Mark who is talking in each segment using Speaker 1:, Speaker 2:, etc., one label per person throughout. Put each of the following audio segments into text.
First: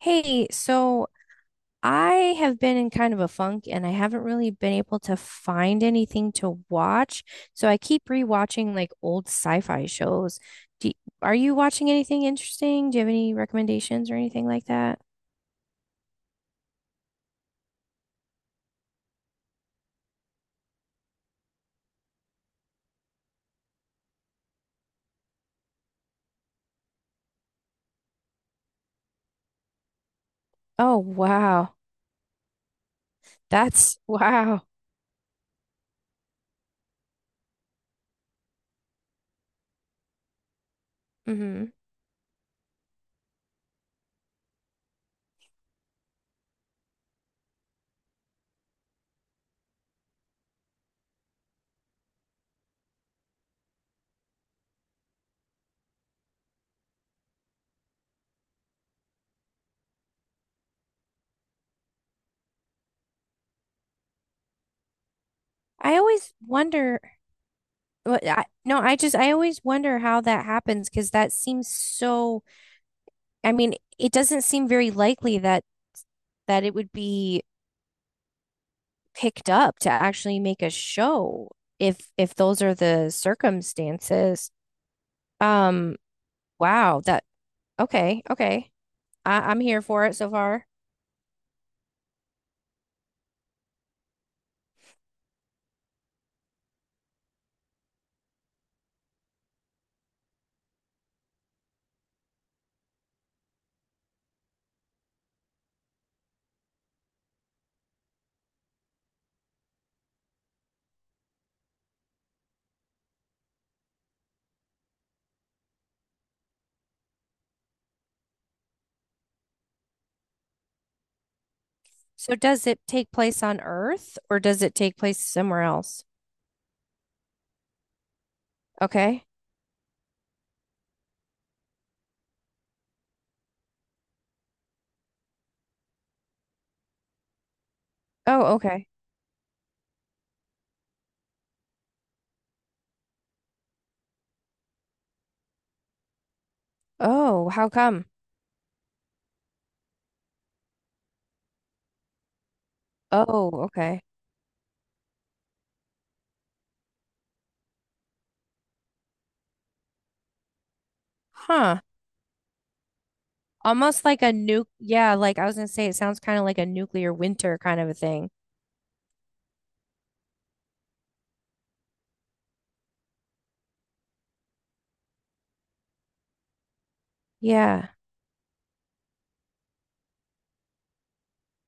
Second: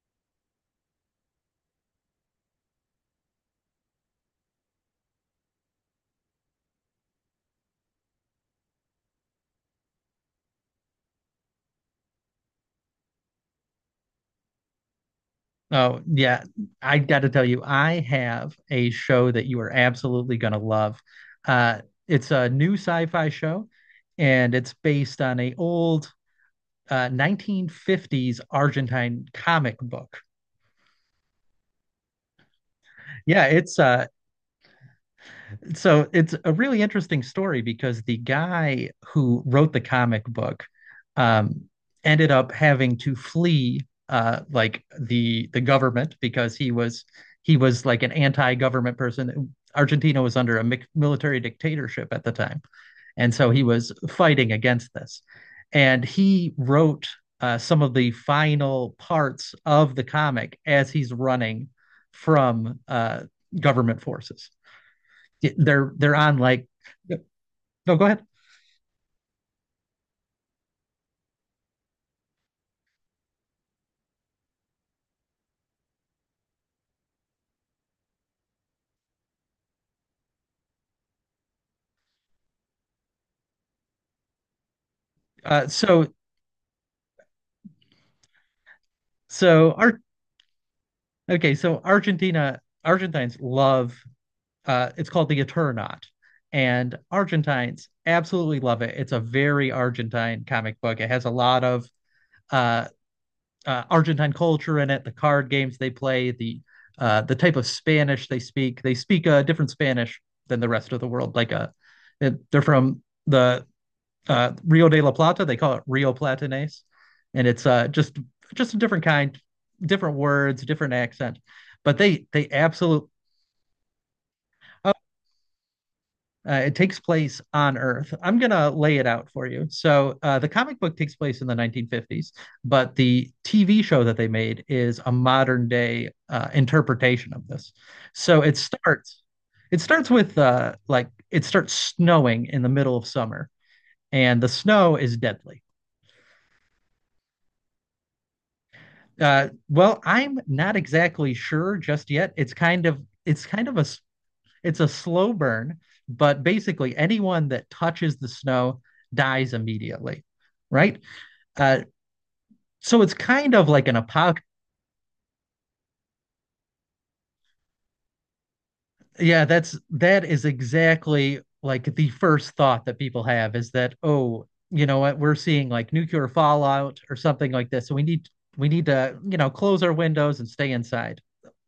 Speaker 1: Hey, so I have been in kind of a funk and I haven't really been able to find anything to watch. So I keep rewatching like old sci-fi shows. Do Are you watching anything interesting? Do you have any recommendations or anything like that?
Speaker 2: Oh, yeah. I got to tell you, I have a show that you are absolutely going to love. Uh, it's a new sci-fi show, and it's based on a old 1950s Argentine comic book.
Speaker 1: Oh, wow.
Speaker 2: Yeah, it's
Speaker 1: That's wow.
Speaker 2: so it's a really interesting story because the guy who wrote the comic book um,
Speaker 1: Hmm.
Speaker 2: ended up having to flee like the government because he was like an anti-government person. Argentina was under a military dictatorship at the time, and so he was fighting against this. And he wrote some of the final parts of the comic as he's running from government forces. Yeah, they're
Speaker 1: I
Speaker 2: they're
Speaker 1: always
Speaker 2: on like
Speaker 1: wonder
Speaker 2: no, go ahead.
Speaker 1: what I, no, I just I always wonder how that happens because that seems so. I mean, it doesn't seem very likely that it would be picked up to actually make a show if those are the circumstances. Um,
Speaker 2: So
Speaker 1: wow, that okay, okay. I'm
Speaker 2: so
Speaker 1: here
Speaker 2: art
Speaker 1: for it so far.
Speaker 2: Okay, so argentina Argentines love, it's called the Eternaut, and Argentines absolutely love it. It's a very Argentine comic book. It has a lot of uh, Argentine culture in it, the card games they play, the type of Spanish they speak. They speak a different Spanish than the rest of the world, like a they're from the Rio de la Plata. They call it Rio Platanés, and it's just a different kind, different words, different accent. But they
Speaker 1: So
Speaker 2: they
Speaker 1: does it
Speaker 2: absolutely
Speaker 1: take place on Earth or does it take place somewhere else?
Speaker 2: it takes place on Earth. I'm gonna lay it
Speaker 1: Okay.
Speaker 2: out for you. So the comic book takes place in the 1950s, but the TV show that they made is a modern day interpretation of this. So
Speaker 1: Oh,
Speaker 2: it
Speaker 1: okay.
Speaker 2: starts it starts with like it starts snowing in the middle of summer, and the snow is deadly.
Speaker 1: Oh, how come?
Speaker 2: Well, I'm not exactly sure just yet. It's
Speaker 1: Oh,
Speaker 2: kind of a
Speaker 1: okay.
Speaker 2: it's a slow burn, but basically anyone that touches the snow dies immediately, right?
Speaker 1: Huh.
Speaker 2: Uh, so it's kind of like an
Speaker 1: Almost like a
Speaker 2: apocalypse.
Speaker 1: nuke. Yeah, like I was gonna say, it sounds kind of like a nuclear winter kind of a thing.
Speaker 2: Yeah, that's that is exactly like the first thought that people have, is that, oh, you know what, we're seeing like nuclear fallout or something like this.
Speaker 1: Yeah.
Speaker 2: So we need to, you know, close our windows and stay inside.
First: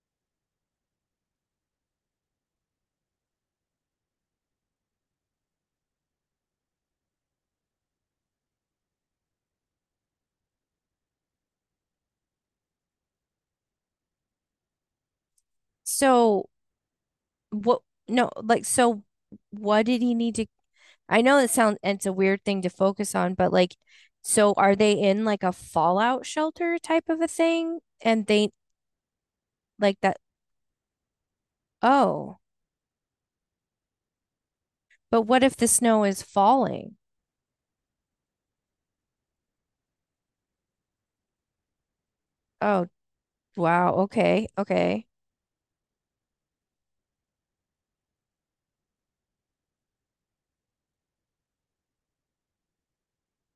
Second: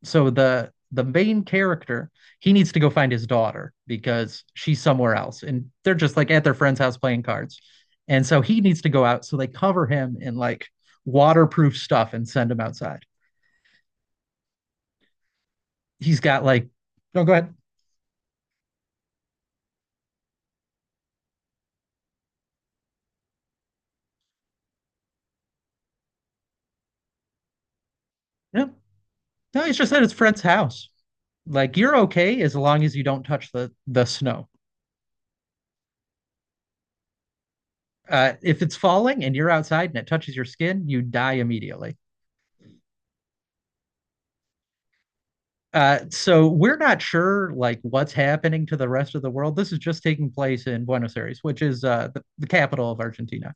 Speaker 2: So the main character, he needs to go find his daughter because she's somewhere else and they're just like at their friend's house playing cards. And so he needs to go out. So they cover him in like waterproof stuff and send him outside. He's got
Speaker 1: So
Speaker 2: like, no, go ahead.
Speaker 1: what? No, like so. What did he need to? I know it sounds it's a weird thing to focus on, but like, so are they in like a fallout shelter type of a thing? And they
Speaker 2: Yeah. No, he's just
Speaker 1: like
Speaker 2: at his
Speaker 1: that.
Speaker 2: friend's house. Like you're
Speaker 1: Oh,
Speaker 2: okay as long as you don't touch the snow.
Speaker 1: but what if the snow is falling?
Speaker 2: If it's falling and you're outside and it touches your skin, you die immediately.
Speaker 1: Oh, wow. Okay. Okay.
Speaker 2: So we're not sure like what's happening to the rest of the world. This is just taking place in Buenos Aires, which is the capital of Argentina.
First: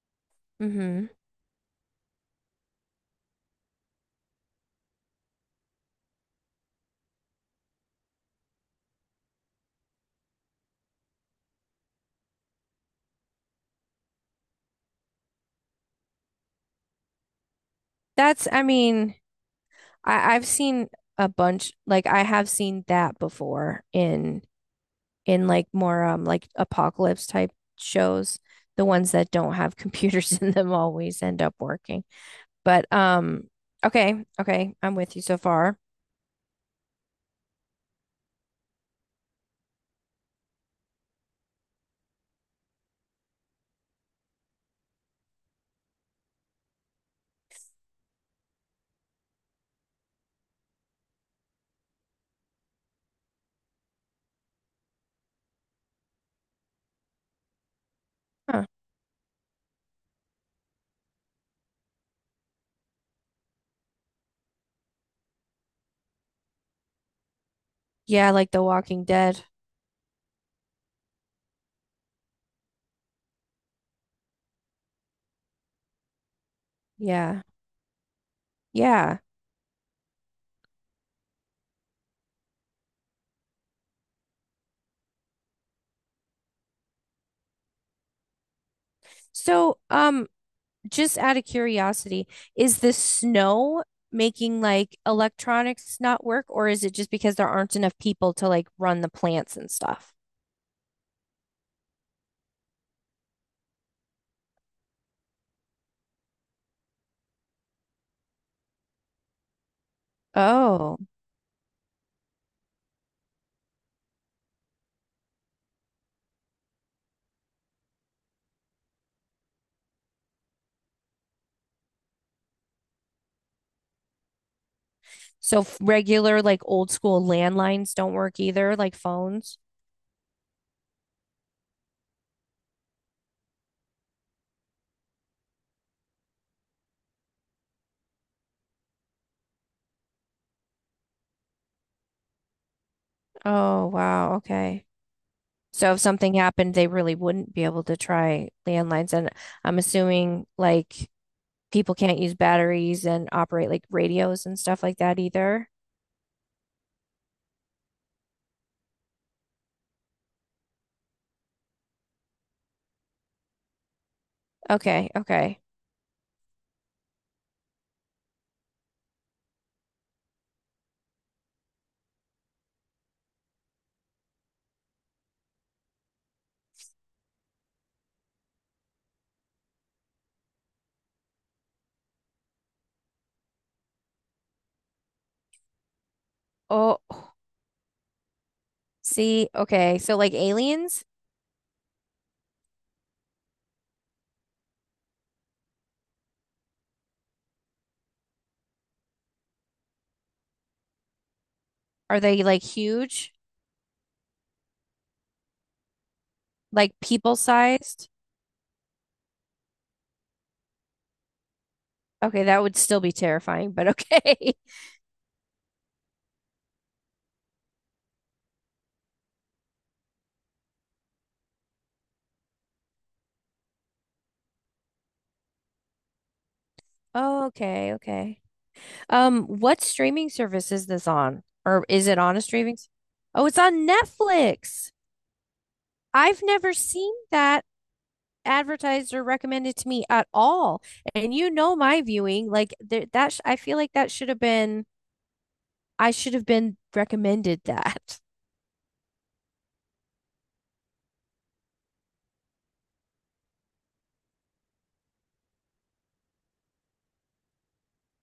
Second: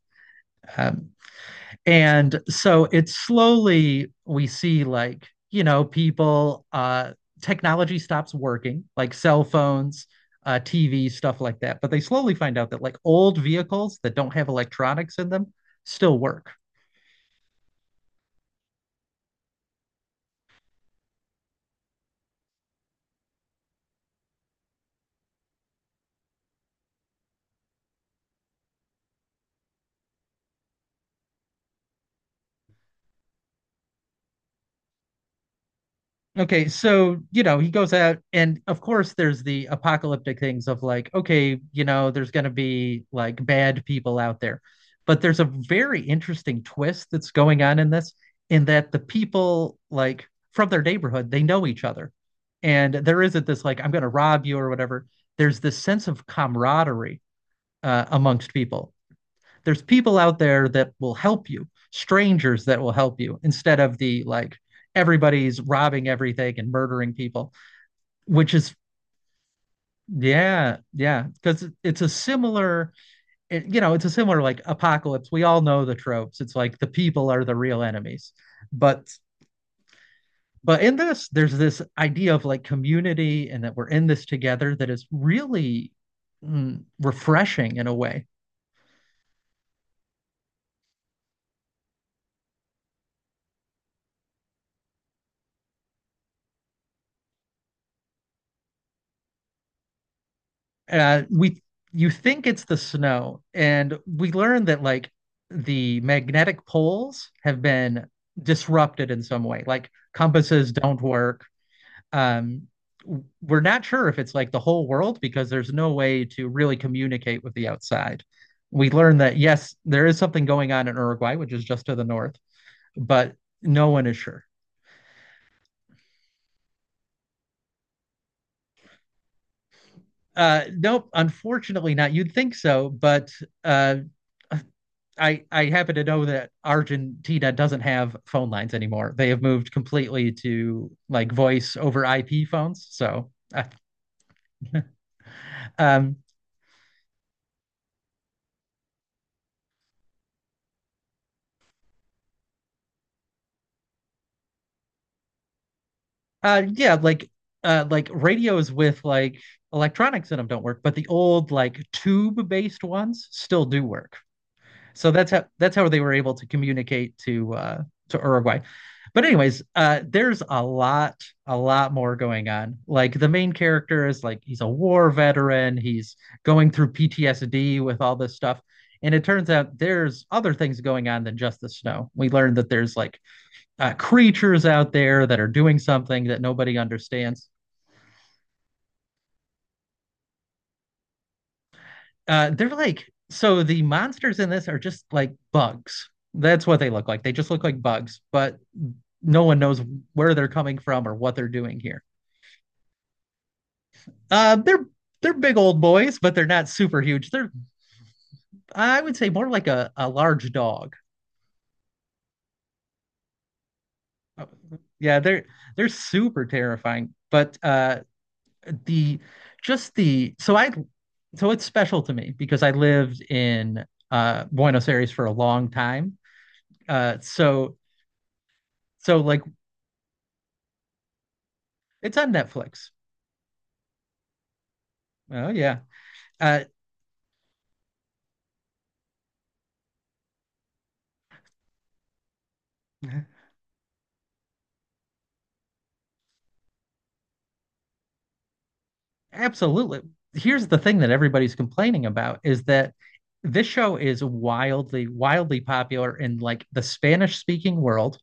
Speaker 1: Mm-hmm.
Speaker 2: Um, And so it's slowly we see like, you know, people, technology stops working, like cell phones, uh, TV, stuff like that. But they slowly find out that like old vehicles that don't have electronics in them still work.
Speaker 1: That's, I mean, I've seen a bunch, like I have seen that before in like more like apocalypse type shows. The ones that don't have computers in them always end up working. But okay, okay, I'm with you so far.
Speaker 2: Okay, so you know, he goes out, and of course, there's the apocalyptic things of like, okay, you know, there's going to be like bad people out there. But there's a very interesting twist that's going on in this, in that the people, like from their neighborhood, they know each other. And there isn't this like, I'm going to rob you or whatever. There's this sense of camaraderie amongst
Speaker 1: Huh.
Speaker 2: people. There's people out there that will help you, strangers that will help you, instead of the like everybody's robbing everything and murdering people,
Speaker 1: Yeah, like
Speaker 2: which
Speaker 1: The
Speaker 2: is
Speaker 1: Walking Dead.
Speaker 2: yeah, yeah, because it's a similar, it, you know, it's a similar like apocalypse. We all know the tropes. It's like the people
Speaker 1: Yeah,
Speaker 2: are the real enemies, but
Speaker 1: yeah.
Speaker 2: but in this, there's this idea of like community and that we're in this together that is really refreshing in a way.
Speaker 1: So just out of curiosity, is the snow making like electronics not work, or is it just because there aren't enough people to like run the plants and stuff?
Speaker 2: We you think it's the snow, and we learned that like the magnetic poles have been disrupted in some way. Like compasses
Speaker 1: Oh,
Speaker 2: don't work. Um, we're not sure if it's like the whole world because there's no way to really communicate with the outside. We learned that yes, there is something going on in Uruguay, which is just to the north, but no one is sure.
Speaker 1: so regular like old school landlines don't work either, like phones.
Speaker 2: Nope, unfortunately not. You'd think so, but uh, I happen to know that Argentina doesn't have phone lines anymore. They have moved completely to like voice over IP phones. So,
Speaker 1: Oh, wow. Okay. So if
Speaker 2: um,
Speaker 1: something happened, they really wouldn't be able to try landlines. And I'm assuming like people can't use batteries and operate like radios and stuff like that either.
Speaker 2: yeah, like radios with like electronics in them don't work, but the old like tube based ones still do work.
Speaker 1: Okay,
Speaker 2: So that's how
Speaker 1: okay.
Speaker 2: that's how they were able to communicate to Uruguay. But anyways, there's a lot more going on. Like the main character is like he's a war veteran. He's going through PTSD with all this stuff. And it turns out there's other things going on than just the snow. We learned that there's like creatures out there that are doing something that nobody
Speaker 1: Oh,
Speaker 2: understands.
Speaker 1: see, okay. So like aliens,
Speaker 2: They're like, so the monsters in this are just like bugs. That's what they look like. They just look like bugs, but no one knows where they're coming from or what they're doing here.
Speaker 1: are they like huge?
Speaker 2: Uh, they're they're big old boys, but they're not
Speaker 1: Like
Speaker 2: super huge.
Speaker 1: people
Speaker 2: They're
Speaker 1: sized?
Speaker 2: I would say more like a large dog.
Speaker 1: Okay, that would still be terrifying, but okay.
Speaker 2: Yeah, they're super terrifying. But the just the so I so it's special to me because I lived in Buenos Aires for a long time.
Speaker 1: Oh,
Speaker 2: So
Speaker 1: okay, okay.
Speaker 2: so like
Speaker 1: What streaming service is this on? Or is
Speaker 2: it's
Speaker 1: it
Speaker 2: on
Speaker 1: on a streaming?
Speaker 2: Netflix.
Speaker 1: Oh, it's on Netflix.
Speaker 2: Oh yeah.
Speaker 1: I've
Speaker 2: Uh,
Speaker 1: never seen that advertised or recommended to me at all. And you know my viewing, like there, that sh I feel like that should have been. I should have been recommended that.
Speaker 2: absolutely. Here's the thing that everybody's complaining about is that this show is wildly, wildly popular in like the Spanish speaking world,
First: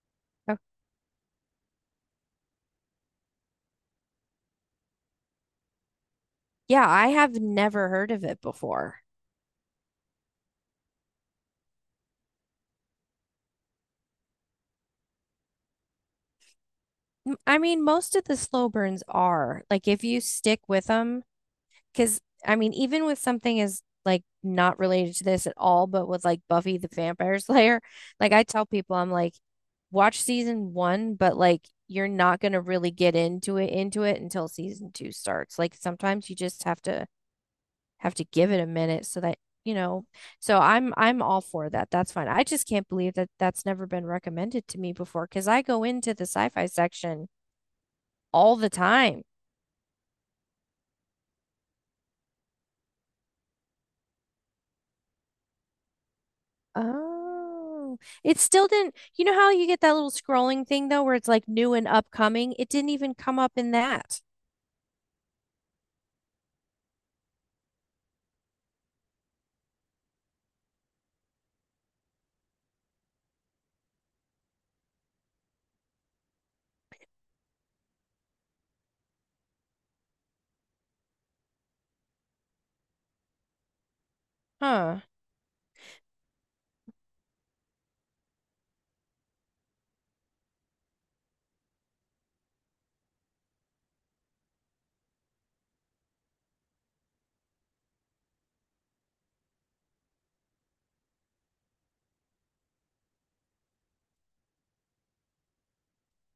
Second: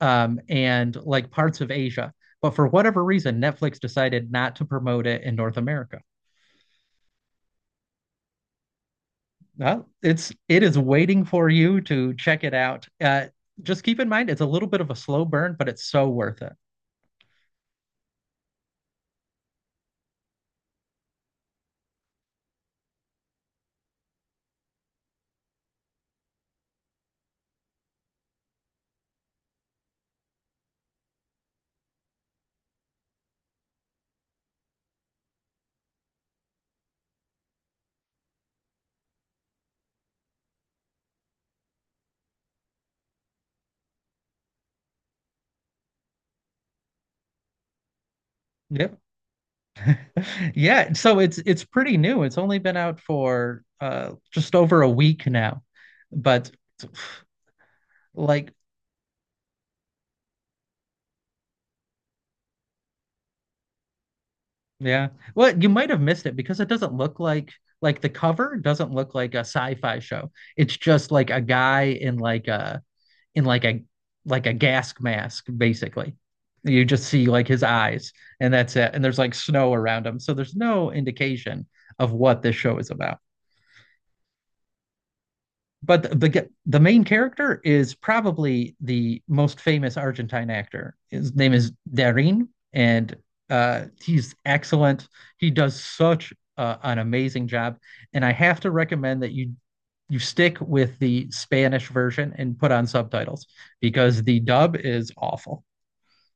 Speaker 1: Oh,
Speaker 2: and like parts of Asia. But for whatever reason, Netflix decided not to promote it in North America.
Speaker 1: yeah, I have never heard of it before.
Speaker 2: Well, it is waiting for you to check it out. Just keep in mind it's a little bit of a slow burn, but it's so worth it.
Speaker 1: I mean, most of the slow burns are like if you stick with them. Because, I mean, even with something as like not related to this at all, but with like Buffy the Vampire Slayer, like I tell people, I'm like, watch season one, but like you're not going to really get into it until season two starts. Like sometimes you just have to give it a minute so that you know. So I'm all for that. That's fine. I just can't believe that that's never been recommended to me before because I go into the sci-fi section all the
Speaker 2: Yep.
Speaker 1: time.
Speaker 2: Yeah, so it's pretty new. It's only been out for uh, just over a week now. But
Speaker 1: Oh, it
Speaker 2: like
Speaker 1: still didn't. You know how you get that little scrolling thing though, where it's like new and upcoming? It didn't even come up in that.
Speaker 2: yeah. Well, you might have missed it because it doesn't look like the cover doesn't look like a sci-fi show. It's just like a guy in in like a like a gas mask basically. You just see like his eyes and that's it. And there's like snow around him. So there's no indication of what this show is about.
Speaker 1: Huh.
Speaker 2: But the main character is probably the most famous Argentine actor. His name is Darín, and he's excellent. He does such an amazing job, and I have to recommend that you stick with the Spanish version and put on subtitles because the dub is awful.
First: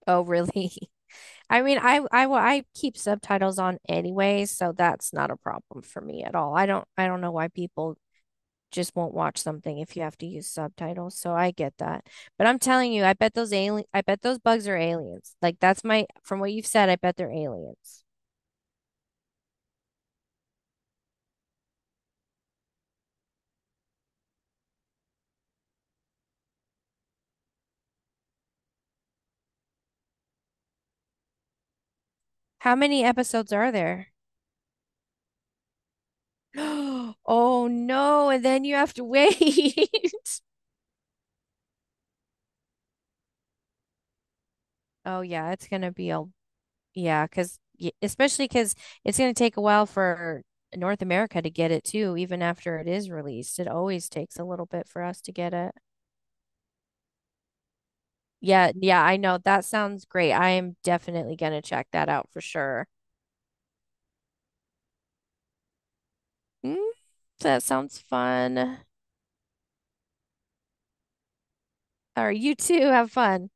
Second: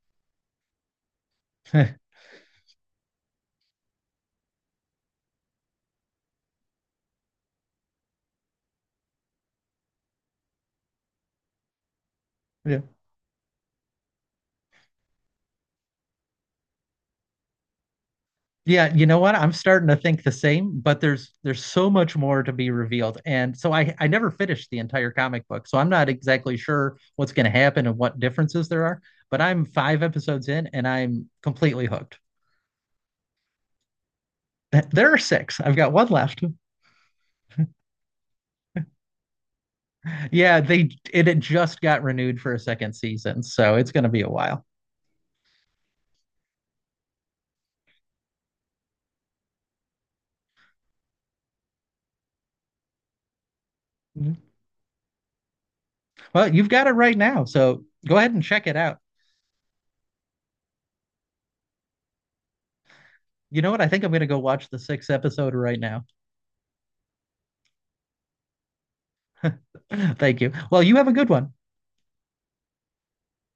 Speaker 1: Oh, really? I mean, I, I, wa- I keep subtitles on anyway, so that's not a problem for me at all. I don't know why people just won't watch something if you have to use subtitles. So I get that. But I'm
Speaker 2: Yeah.
Speaker 1: telling you, I bet those alien I bet those bugs are aliens. Like that's my from what you've said, I bet they're aliens.
Speaker 2: Yeah, you know what? I'm starting to think the same, but there's so much more to be revealed. And so I never finished the entire comic book. So I'm not exactly sure what's going to happen and what differences there are, but I'm five episodes in and I'm completely hooked.
Speaker 1: How many episodes are there?
Speaker 2: There are six. I've got one left.
Speaker 1: Oh no, and then you have to wait.
Speaker 2: Yeah, they it had just got renewed for a second season, so it's going to be a while.
Speaker 1: Oh yeah, it's gonna be a yeah, cause especially because it's gonna take a while for North America to get it too, even after it is released. It always takes
Speaker 2: Mhm.
Speaker 1: a little bit for us to get it.
Speaker 2: Well, you've got it right now, so go ahead and check
Speaker 1: Yeah,
Speaker 2: it out.
Speaker 1: yeah, I know. That sounds great. I am definitely gonna check that out for sure.
Speaker 2: You know what? I think I'm going to go watch the sixth episode right now.
Speaker 1: Mm, that sounds fun.
Speaker 2: Thank you. Well, you have a good one.
Speaker 1: All right, you too. Have fun.